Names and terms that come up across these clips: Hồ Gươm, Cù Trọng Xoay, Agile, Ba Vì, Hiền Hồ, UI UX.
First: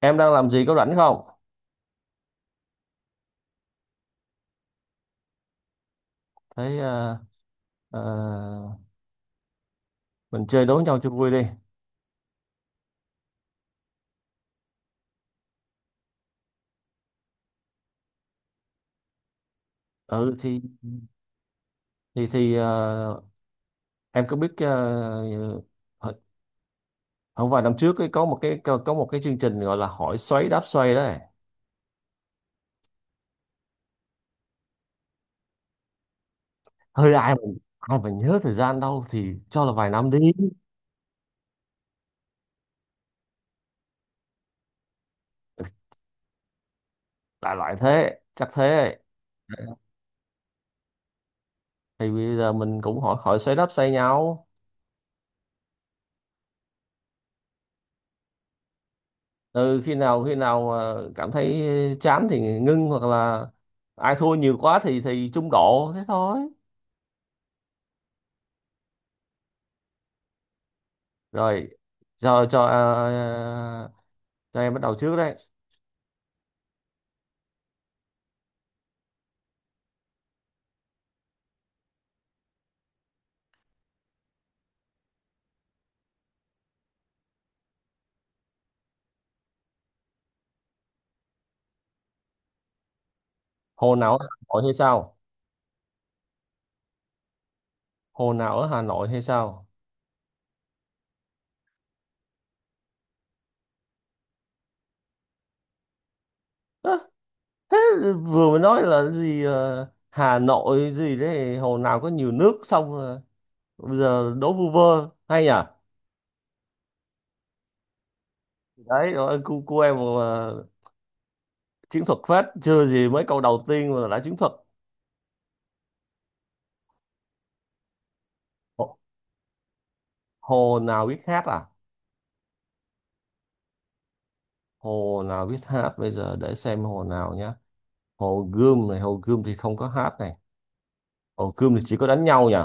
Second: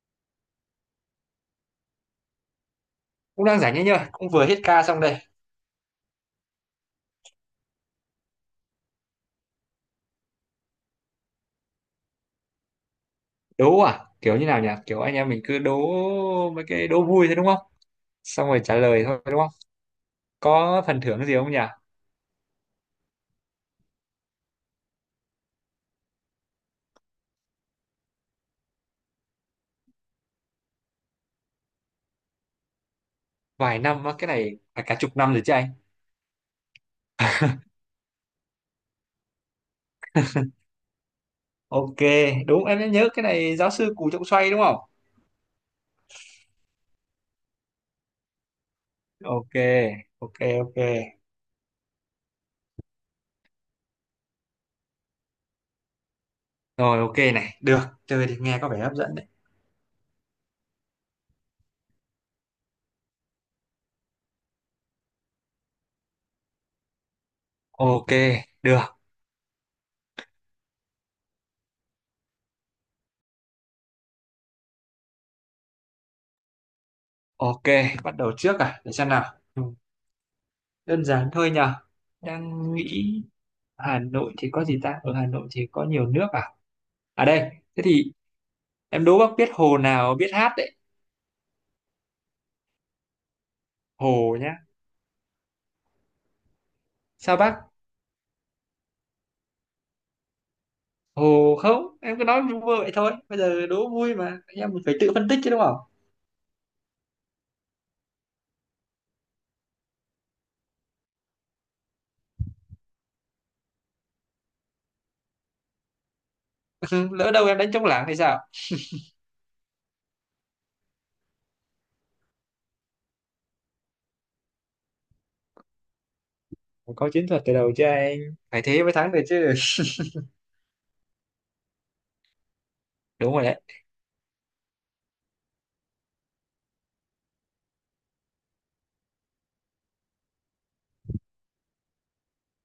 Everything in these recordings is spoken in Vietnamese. Em đang làm gì, có rảnh không? Cũng đang rảnh ấy nhờ, cũng vừa hết ca xong đây. Thấy ờ, mình chơi đố nhau cho vui đi. Đố à, kiểu như nào nhỉ? Kiểu anh em mình cứ đố mấy cái đố vui thôi đúng không? Xong rồi trả lời thôi đúng không? Ừ thì Có phần thưởng gì không nhỉ? thì thì ờ, em có biết không, vài năm trước ấy, có một cái, có một cái chương trình gọi là Hỏi Xoáy Đáp Xoay đấy. Vài năm á, cái này phải cả chục năm rồi chứ anh. Hơi ai mà nhớ thời gian đâu, thì cho là vài năm đi. OK, đúng, em nhớ cái này giáo sư Cù Trọng Xoay đúng không? Ừ, đại loại thế, chắc thế. OK. OK. OK. Thì bây giờ mình cũng hỏi, hỏi xoáy đáp xoay nhau. Rồi, OK, này được. Chơi thì nghe có vẻ hấp dẫn đấy. Ừ, khi nào cảm thấy chán thì ngưng, hoặc là ai thua nhiều quá thì trung độ thế thôi. OK, được. Rồi, giờ cho cho em bắt đầu trước đấy. OK, bắt đầu trước à, để xem nào. Ừ. Đơn giản thôi nhờ, đang nghĩ. Hà Nội thì có gì ta, ở Hà Nội thì có nhiều nước à. À đây, thế thì em đố bác biết hồ nào biết hát đấy. Hồ nào ở Hà Hồ nhá. Nội hay sao? Sao bác? Hồ nào ở Hà Nội hay sao? Hồ không, em cứ nói vui vậy thôi. Bây giờ đố vui mà, em phải tự phân tích chứ đúng không? Ơ, thế vừa mới nói là gì, Hà Nội gì đấy, hồ nào có nhiều nước, xong bây giờ đố vu vơ hay nhỉ? Lỡ đâu em đánh trống lảng hay sao? Đấy, rồi cô cu em mà chiến thuật phết, chưa gì mấy câu đầu tiên mà đã chiến thuật. Phải có chiến thuật từ đầu chứ anh. Phải thế mới Hồ, thắng được chứ. hồ nào biết hát à? Đúng rồi đấy, Hồ nào biết hát, bây giờ để xem hồ nào nhá. Hồ Gươm này, hồ Gươm thì không có hát này. Hồ Gươm thì chỉ có đánh nhau nhỉ?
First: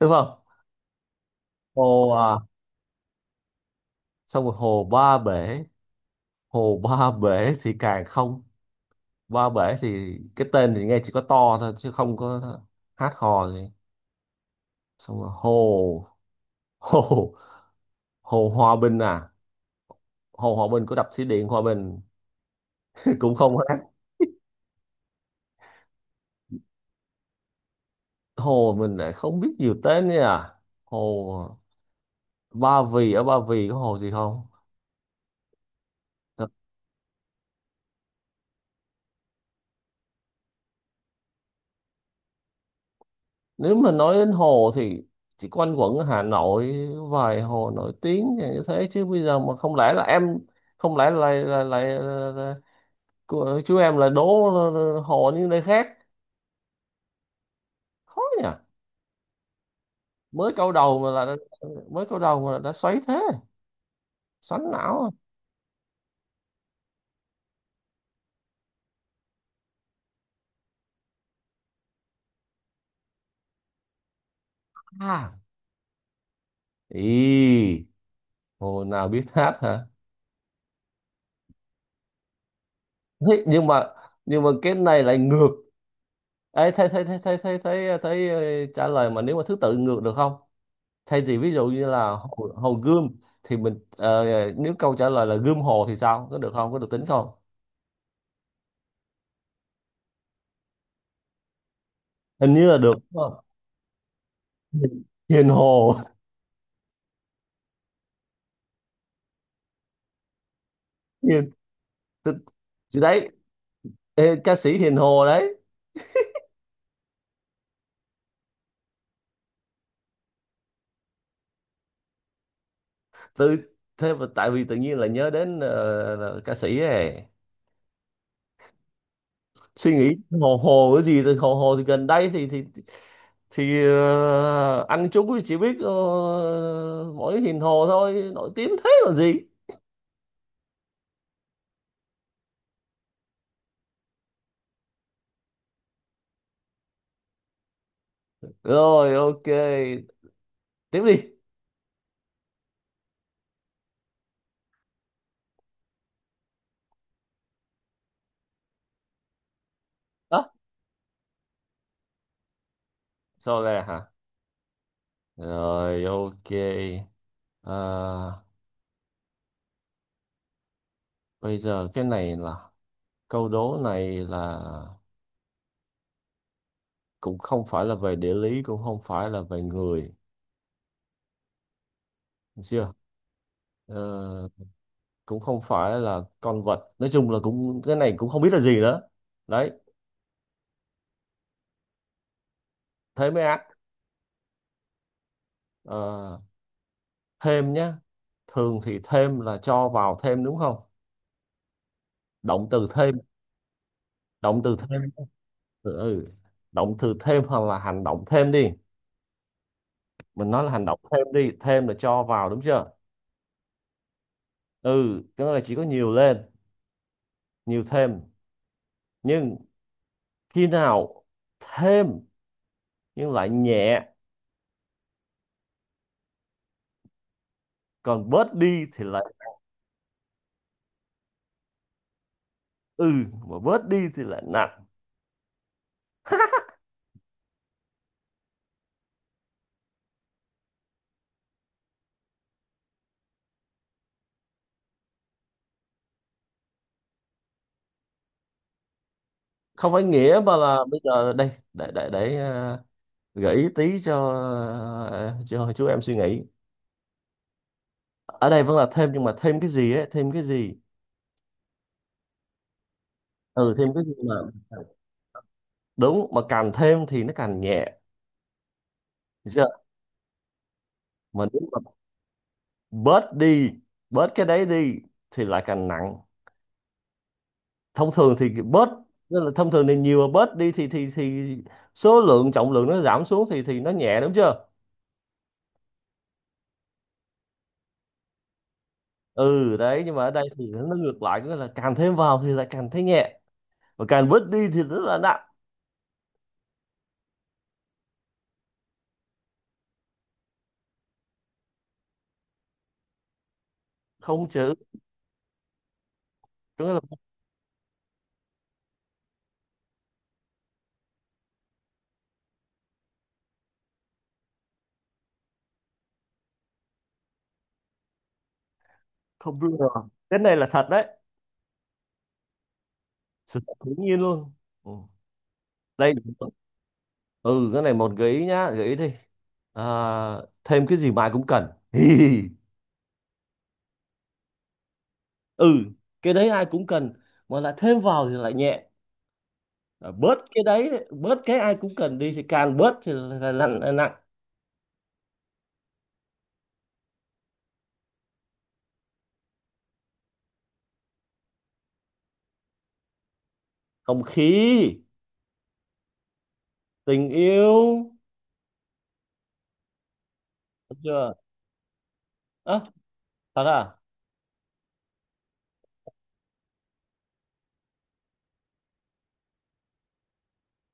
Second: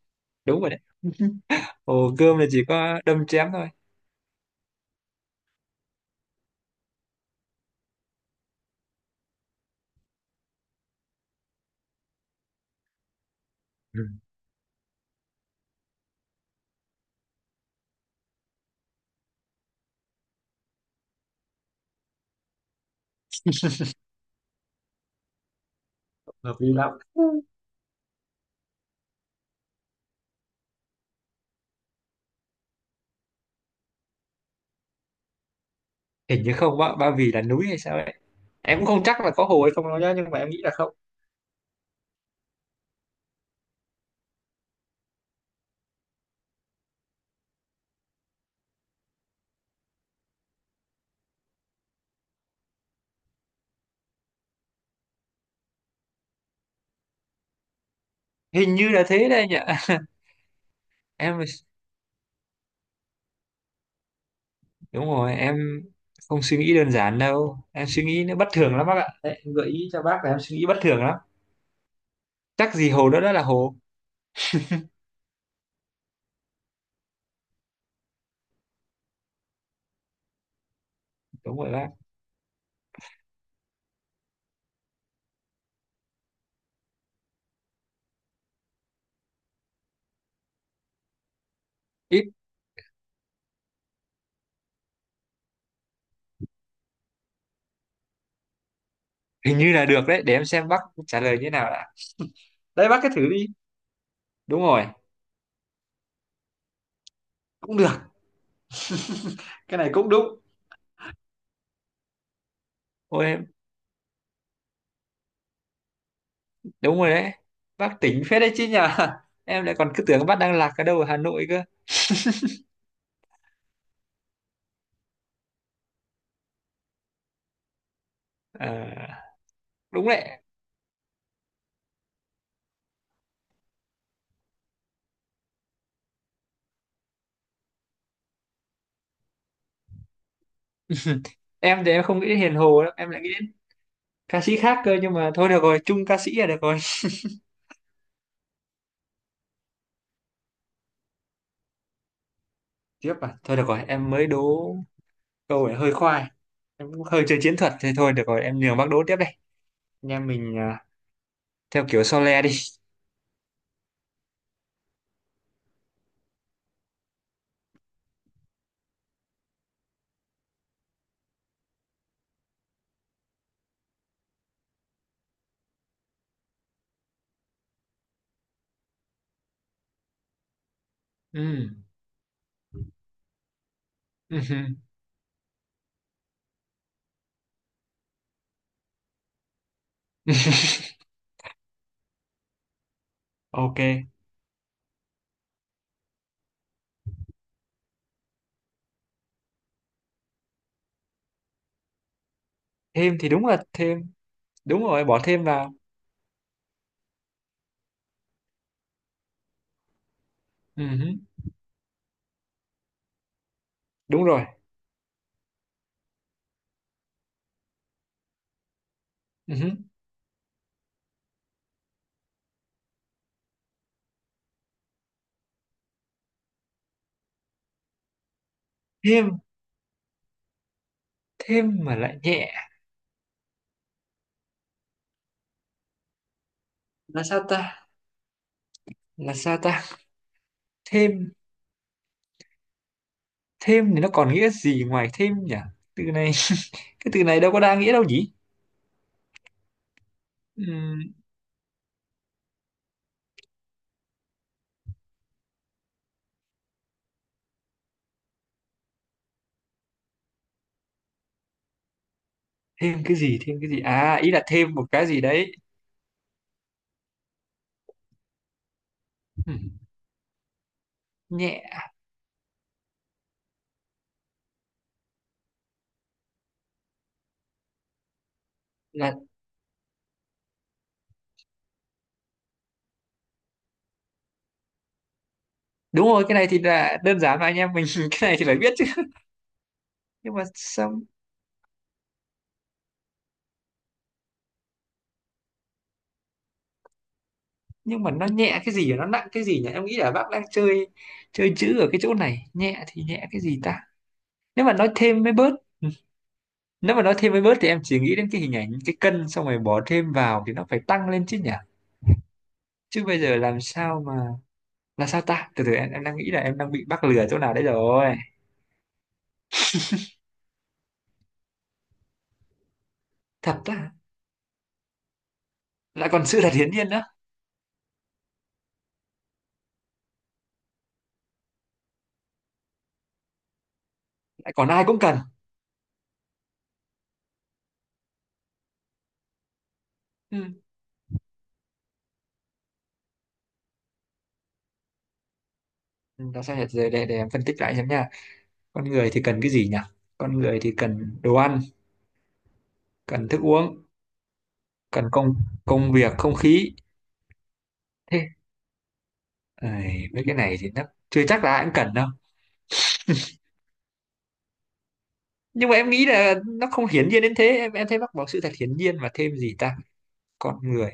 Đúng không? đúng rồi đấy. Hồ Hồ à, Gươm là chỉ có đâm chém thôi. xong rồi hồ Ba Bể, hồ Ba Bể thì càng không, Ba Bể thì cái tên thì nghe chỉ có to thôi chứ không có hát hò gì. Ừ, Xong rồi hồ hồ hồ Hòa Bình à, hồ Hòa Bình của đập thủy điện Hòa Bình cũng không hát. hợp lý lắm. Hồ mình lại không biết nhiều tên nha. Hồ Ba Vì, ở Ba Vì có hồ gì không? Hình như không, bác, Ba Vì là núi hay sao đấy. Em cũng không chắc là có hồ hay không đâu nhá, nhưng mà em nghĩ là không. Nếu mà nói đến hồ thì chỉ quanh quẩn ở Hà Nội vài hồ nổi tiếng như thế, chứ bây giờ mà không lẽ là em, không lẽ là là, chú em là đố hồ như nơi khác. Khó nhỉ. Hình như là thế đây nhỉ. mới câu đầu mà là đã, Em, mới câu đầu mà là đã xoáy thế, xoắn đúng não. rồi em không suy nghĩ đơn giản đâu, em suy nghĩ nó bất thường lắm bác ạ. Đấy, em gợi ý cho bác là em suy nghĩ bất thường lắm. Chắc gì hồ đó đã là hồ. À ý hồ nào biết hát hả? Đúng rồi bác. Thế nhưng mà, cái này lại ngược. Ê, thấy thấy thấy thấy thấy thấy thấy ờ, trả lời mà nếu mà thứ tự ngược được không? Thay vì ví dụ như là Ít. Hồ Gươm, thì mình nếu câu trả lời là Gươm Hồ thì sao, có được không, có được tính không? Hình như là được đấy, để em xem bác trả lời như thế nào đã. Hình như là Đấy được bác cứ thử đúng đi. không? Đúng rồi. Hiền Hiền Hồ. Cũng được, cái này cũng đúng. Hiền tự- chị Ôi đấy, em. ê, ca sĩ Hiền Hồ đấy. Đúng rồi đấy, bác tỉnh phết đấy chứ nhờ. Em lại còn cứ tưởng bác đang lạc ở đâu ở Hà Nội cơ. tự thế mà tại vì tự nhiên là nhớ đến là ca sĩ ấy. À, Suy đúng nghĩ đấy. hồ hồ cái gì thì hồ hồ thì gần đây thì anh chúng chỉ biết mỗi Hiền Hồ thôi, nổi tiếng thế còn gì. Em thì em không nghĩ đến Hiền Hồ đâu, em lại nghĩ đến ca sĩ khác cơ, nhưng mà thôi được rồi, chung ca sĩ là được rồi. Rồi, ok, tiếp đi. Tiếp à, thôi được rồi em mới đố. Câu này hơi khoai. Em cũng hơi chơi chiến thuật thế thôi, được rồi em nhường bác đố tiếp đây. Anh em mình à, theo kiểu Sole đi. Sau này hả? Rồi, ok. À, bây giờ cái này là, câu đố này là cũng không phải là về địa lý, cũng không phải là về người, Ừ. được chưa? Ờ, cũng không phải là con vật. Nói chung là cũng cái này cũng không biết là gì nữa. Đấy, thế mới ác. OK. Ờ, thêm nhá. Thường thì thêm là cho vào thêm đúng không? Động từ thêm, Thêm thì đúng là thêm. động từ Đúng thêm. rồi, bỏ thêm vào. Ừ, động từ thêm hoặc là hành động thêm đi. Mình nói là hành động Ừ. thêm đi, thêm là cho vào đúng chưa? Đúng rồi. Ừ, cái đó là chỉ có nhiều lên, nhiều thêm. Ừ. Nhưng khi nào thêm nhưng lại nhẹ, còn bớt đi thì lại, Thêm, thêm mà lại nhẹ ừ, mà bớt đi thì lại nặng. là sao ta? Là sao ta? Thêm, thêm thì nó còn nghĩa gì ngoài thêm nhỉ? Từ này, cái từ này đâu có đa nghĩa đâu nhỉ. Không phải nghĩa, mà là bây Ừm, giờ đây để gợi ý tí cho cho chú em suy nghĩ. Ở đây vẫn là thêm, nhưng mà thêm cái gì ấy, thêm cái gì? Thêm cái gì, thêm cái Ừ, gì, thêm cái gì à ý mà là thêm một cái gì đấy. đúng mà càng thêm thì nó càng nhẹ. Được Ừm, chưa? Mà Nhẹ đúng mà bớt đi, bớt cái đấy đi thì lại càng nặng. Thông thường thì bớt, là, nên là thông thường thì nhiều, mà bớt đi thì số lượng, trọng lượng nó giảm xuống thì nó nhẹ đúng chưa? đúng rồi cái này thì là đơn giản mà anh em mình cái này thì phải biết chứ. Ừ đấy, nhưng mà ở Nhưng mà đây thì nó sao, ngược lại, có nghĩa là càng thêm vào thì lại càng thấy nhẹ, và càng bớt đi thì rất là nặng. nhưng mà nó nhẹ cái gì và nó nặng cái gì nhỉ? Em nghĩ là bác đang chơi, chơi chữ ở cái chỗ này. Nhẹ thì nhẹ cái gì ta? Không Nếu mà chữ. nói thêm mới bớt. Ừ. Có nghĩa Nếu là, mà nói thêm mới bớt thì em chỉ nghĩ đến cái hình ảnh cái cân, xong rồi bỏ thêm vào thì nó phải tăng lên chứ nhỉ. Chứ bây giờ làm sao mà, là sao ta? Từ từ em đang nghĩ là em đang bị bác lừa chỗ nào đấy rồi. không, đúng rồi, cái này là thật đấy. Sự Thật thật ta? hiển nhiên luôn. Ừ. Lại Đây, còn sự thật hiển nhiên nữa. ừ, cái này một gợi ý nhá, gợi ý đi. À, thêm cái gì mà ai cũng cần. Lại còn ai cũng cần. Ừ, cái đấy ai cũng cần, mà lại thêm vào thì lại nhẹ. Ờ, Ừ. bớt cái đấy, bớt cái ai cũng cần đi thì càng bớt thì là nặng, là nặng. Ừ, là sao nhỉ, để em phân tích lại xem nha. Con người thì cần cái gì nhỉ? Con người thì cần đồ ăn, cần thức uống, Không khí, cần công, công việc, không khí. tình yêu. Thế. Ầy, mấy cái này thì nó Được chưa chưa? chắc là ai cũng cần đâu. À, thật à? Nhưng mà em nghĩ là nó không hiển nhiên đến thế Em thấy bác bảo sự thật hiển nhiên, và thêm gì ta? Con người,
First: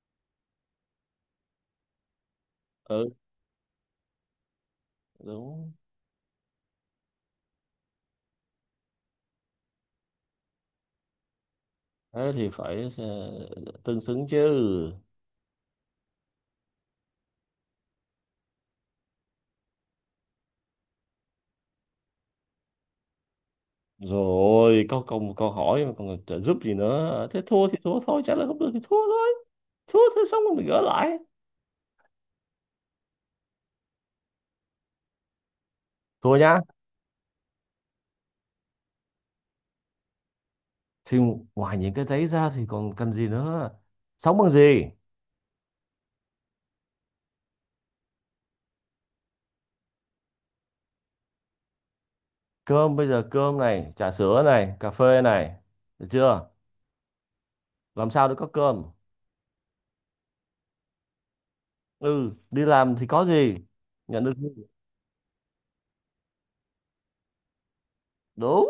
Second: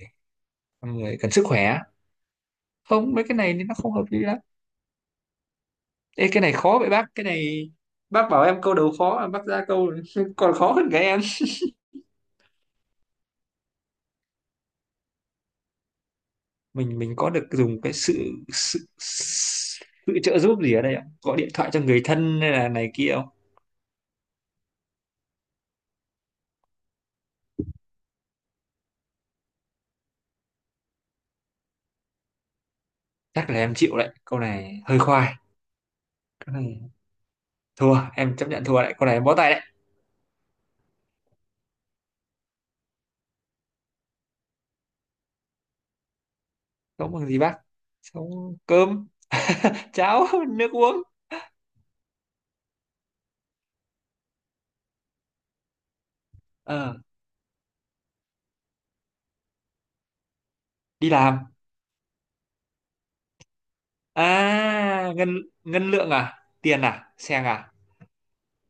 con người cần sức khỏe. Ừ, Không, mấy cái này thì nó không hợp lý lắm. đúng. Ê, cái này khó vậy bác. Cái này bác bảo em câu đầu khó à? Bác ra câu còn khó hơn cái em. Thế thì phải tương xứng chứ. Mình có được dùng cái sự sự sự trợ giúp gì ở đây không? Gọi điện thoại cho người thân hay là này kia không? Rồi, có câu câu hỏi mà còn trợ giúp gì nữa, thế thua thì thua thôi, chắc là không được thì thua thôi. Thua thôi, xong rồi mình gỡ lại. Chắc là em chịu đấy, câu này hơi khoai. Thua Câu nhá. này thua, em chấp nhận thua đấy, câu này em bó tay đấy. Thì ngoài những cái đấy ra thì còn cần gì nữa, sống bằng gì? Sống bằng gì bác? Sống cơm cháo, nước uống. Cơm, bây giờ cơm này, trà sữa này, cà phê này, được chưa? Ờ. Làm sao để có cơm? Đi làm. Ừ, đi làm thì có gì? Nhận À được lương. ngân, ngân lượng à, tiền à, xe à. Đúng.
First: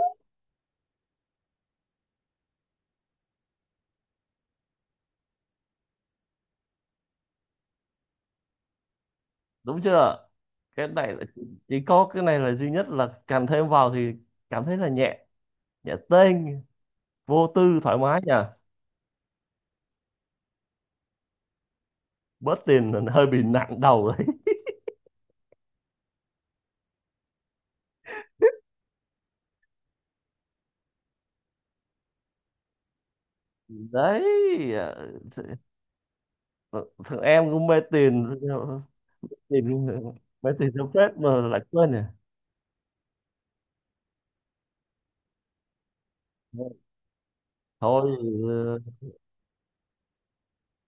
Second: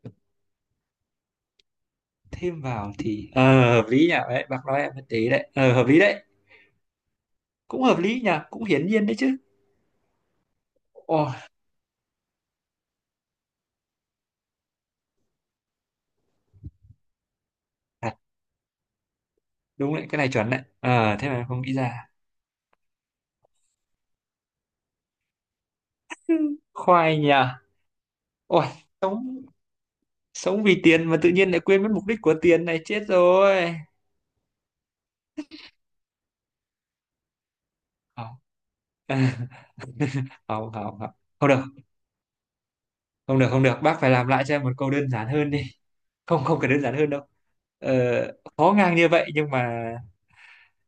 Thêm vào thì, hợp lý nhỉ, đấy bác nói em mới tí đấy, hợp lý đấy. Cũng hợp lý nhỉ, cũng hiển nhiên đấy chứ. Đúng chưa? Cái này là, Ôi. chỉ có cái này là duy nhất là càng thêm vào thì cảm thấy là nhẹ, nhẹ tênh, vô tư thoải Thật. mái nhỉ. Đúng đấy, cái này chuẩn đấy, thế mà em không nghĩ ra. Bớt tiền là hơi bị nặng đầu đấy. Khoai nhỉ. Ôi, sống, sống vì tiền mà tự nhiên lại quên mất mục đích của tiền, này chết rồi. Đấy, ờ, th- thằng em cũng mê Không. tiền. tiền Mê tiền Không, theo không, không. phết mà Không lại được, quên nè. không được, không được bác, phải làm lại cho em một câu đơn giản hơn đi. Không, không cần đơn giản hơn đâu. ờ, Thôi, Khó ờ, ngang như vậy, nhưng mà,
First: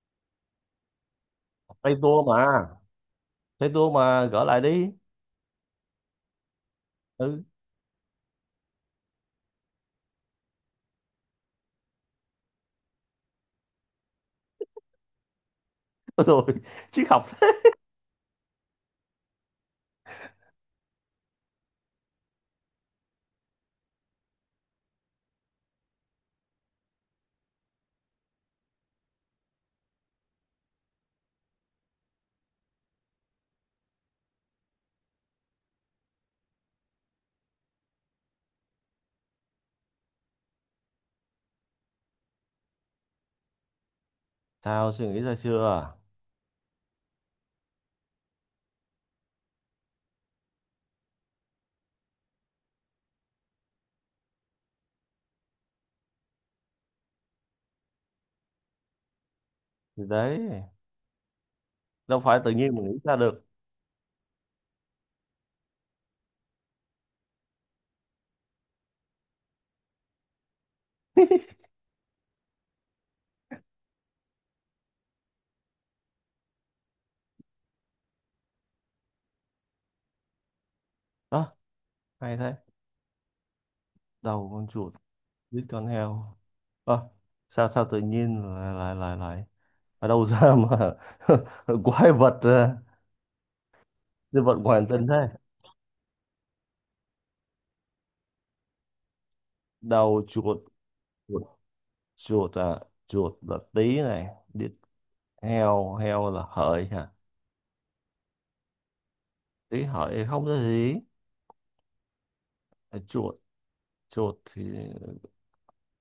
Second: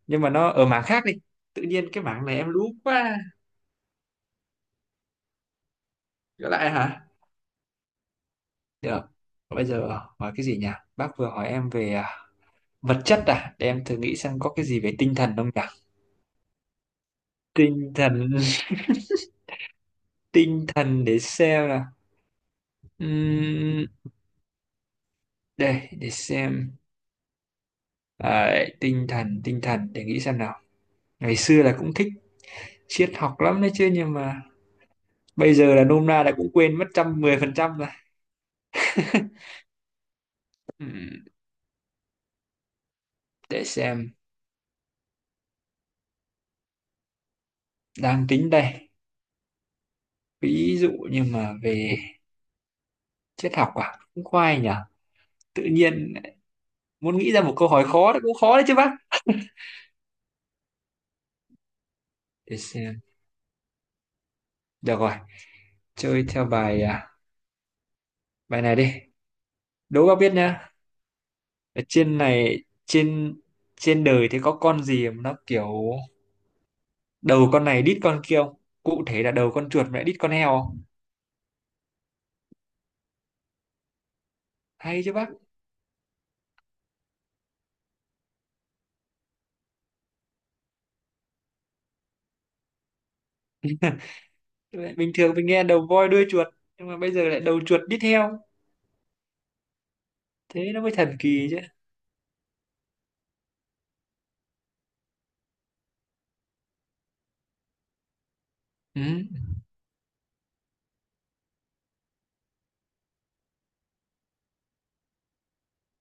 nhưng mà nó ở mảng khác đi. Tự nhiên tay cái tua mảng này em mà. lú quá. Thấy tôi mà gỡ lại đi. Trở lại hả? Ừ. Được, bây giờ hỏi cái gì nhỉ? Bác vừa hỏi em về à, vật chất à, để em thử nghĩ xem có cái gì về tinh thần không nhỉ. Rồi, triết học thế. Tinh thần. Tinh thần để xem là, Ừm, đây để xem. À, tinh thần, tinh thần, để nghĩ xem nào. Ngày xưa là cũng thích triết học lắm đấy chứ, nhưng mà bây giờ là nôm na là cũng quên mất 110% rồi. Ừm, để xem, Sao, suy nghĩ ra chưa? À? đang tính đây. Ví dụ như mà về triết học à, cũng khoai nhỉ. Tự nhiên muốn nghĩ ra một câu hỏi khó thì cũng khó đấy chứ bác. Thì đấy, đâu phải tự Để nhiên mà nghĩ xem, ra được. được rồi, chơi theo bài à, bài này đi. Đố bác biết nhá, ở trên này, trên, trên đời thì có con gì mà nó kiểu đầu con này đít con kia không? Cụ thể là đầu con chuột mà lại đít con heo không. Đó, hay thế. Đầu con chuột, Hay chứ bác. biết con heo. Ờ, sao, sao tự nhiên lại lại lại lại ở đâu ra mà quái vật à, nhân vật ngoài hành Lại tinh bình thường thế? mình nghe đầu voi đuôi chuột, nhưng mà bây giờ lại đầu chuột đi theo. Đầu chuột, Thế nó mới thần chuột, kỳ chứ. chuột à, chuột là tí này, đít heo, heo là hợi hả? Ừ. Tí hợi không có gì. Chuột, chuột thì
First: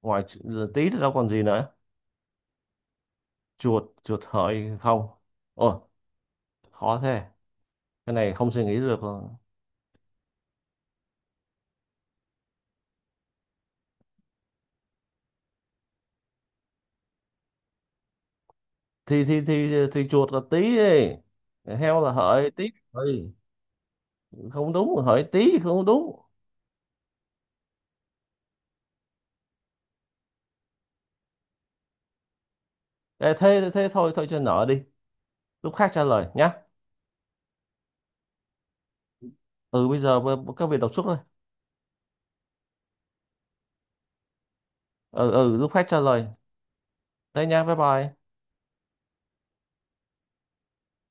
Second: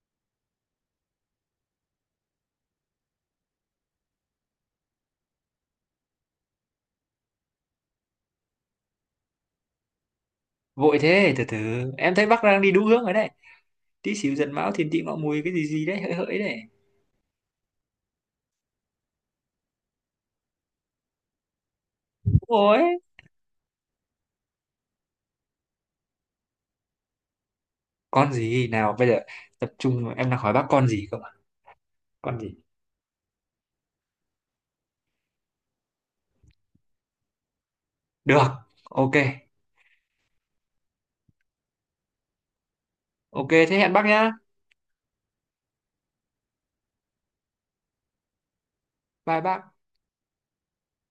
ngoài tí thì đâu còn gì nữa. Chuột, chuột hợi không, ôi khó thế, cái này không suy nghĩ được. Vội thế, từ từ. Em thấy bác đang đi đúng hướng rồi đấy. Tí, xíu, giận, mão, thiền, tị, ngọ, mùi cái gì gì đấy, hỡi, hỡi đấy. Thì chuột là tí ấy. Heo là hợi, tí Ôi. hợi không đúng, hợi tí không đúng. Con gì nào bây giờ, tập trung em đang hỏi bác con gì không ạ. Con gì? Ê, thế thế thôi thôi cho nợ đi, lúc khác trả lời nhá. Được, OK. Ừ, bây giờ các vị đọc suốt thôi. OK, thế hẹn bác nhá. Ừ lúc khác trả lời. Thế nha, bye bye. Bye bác.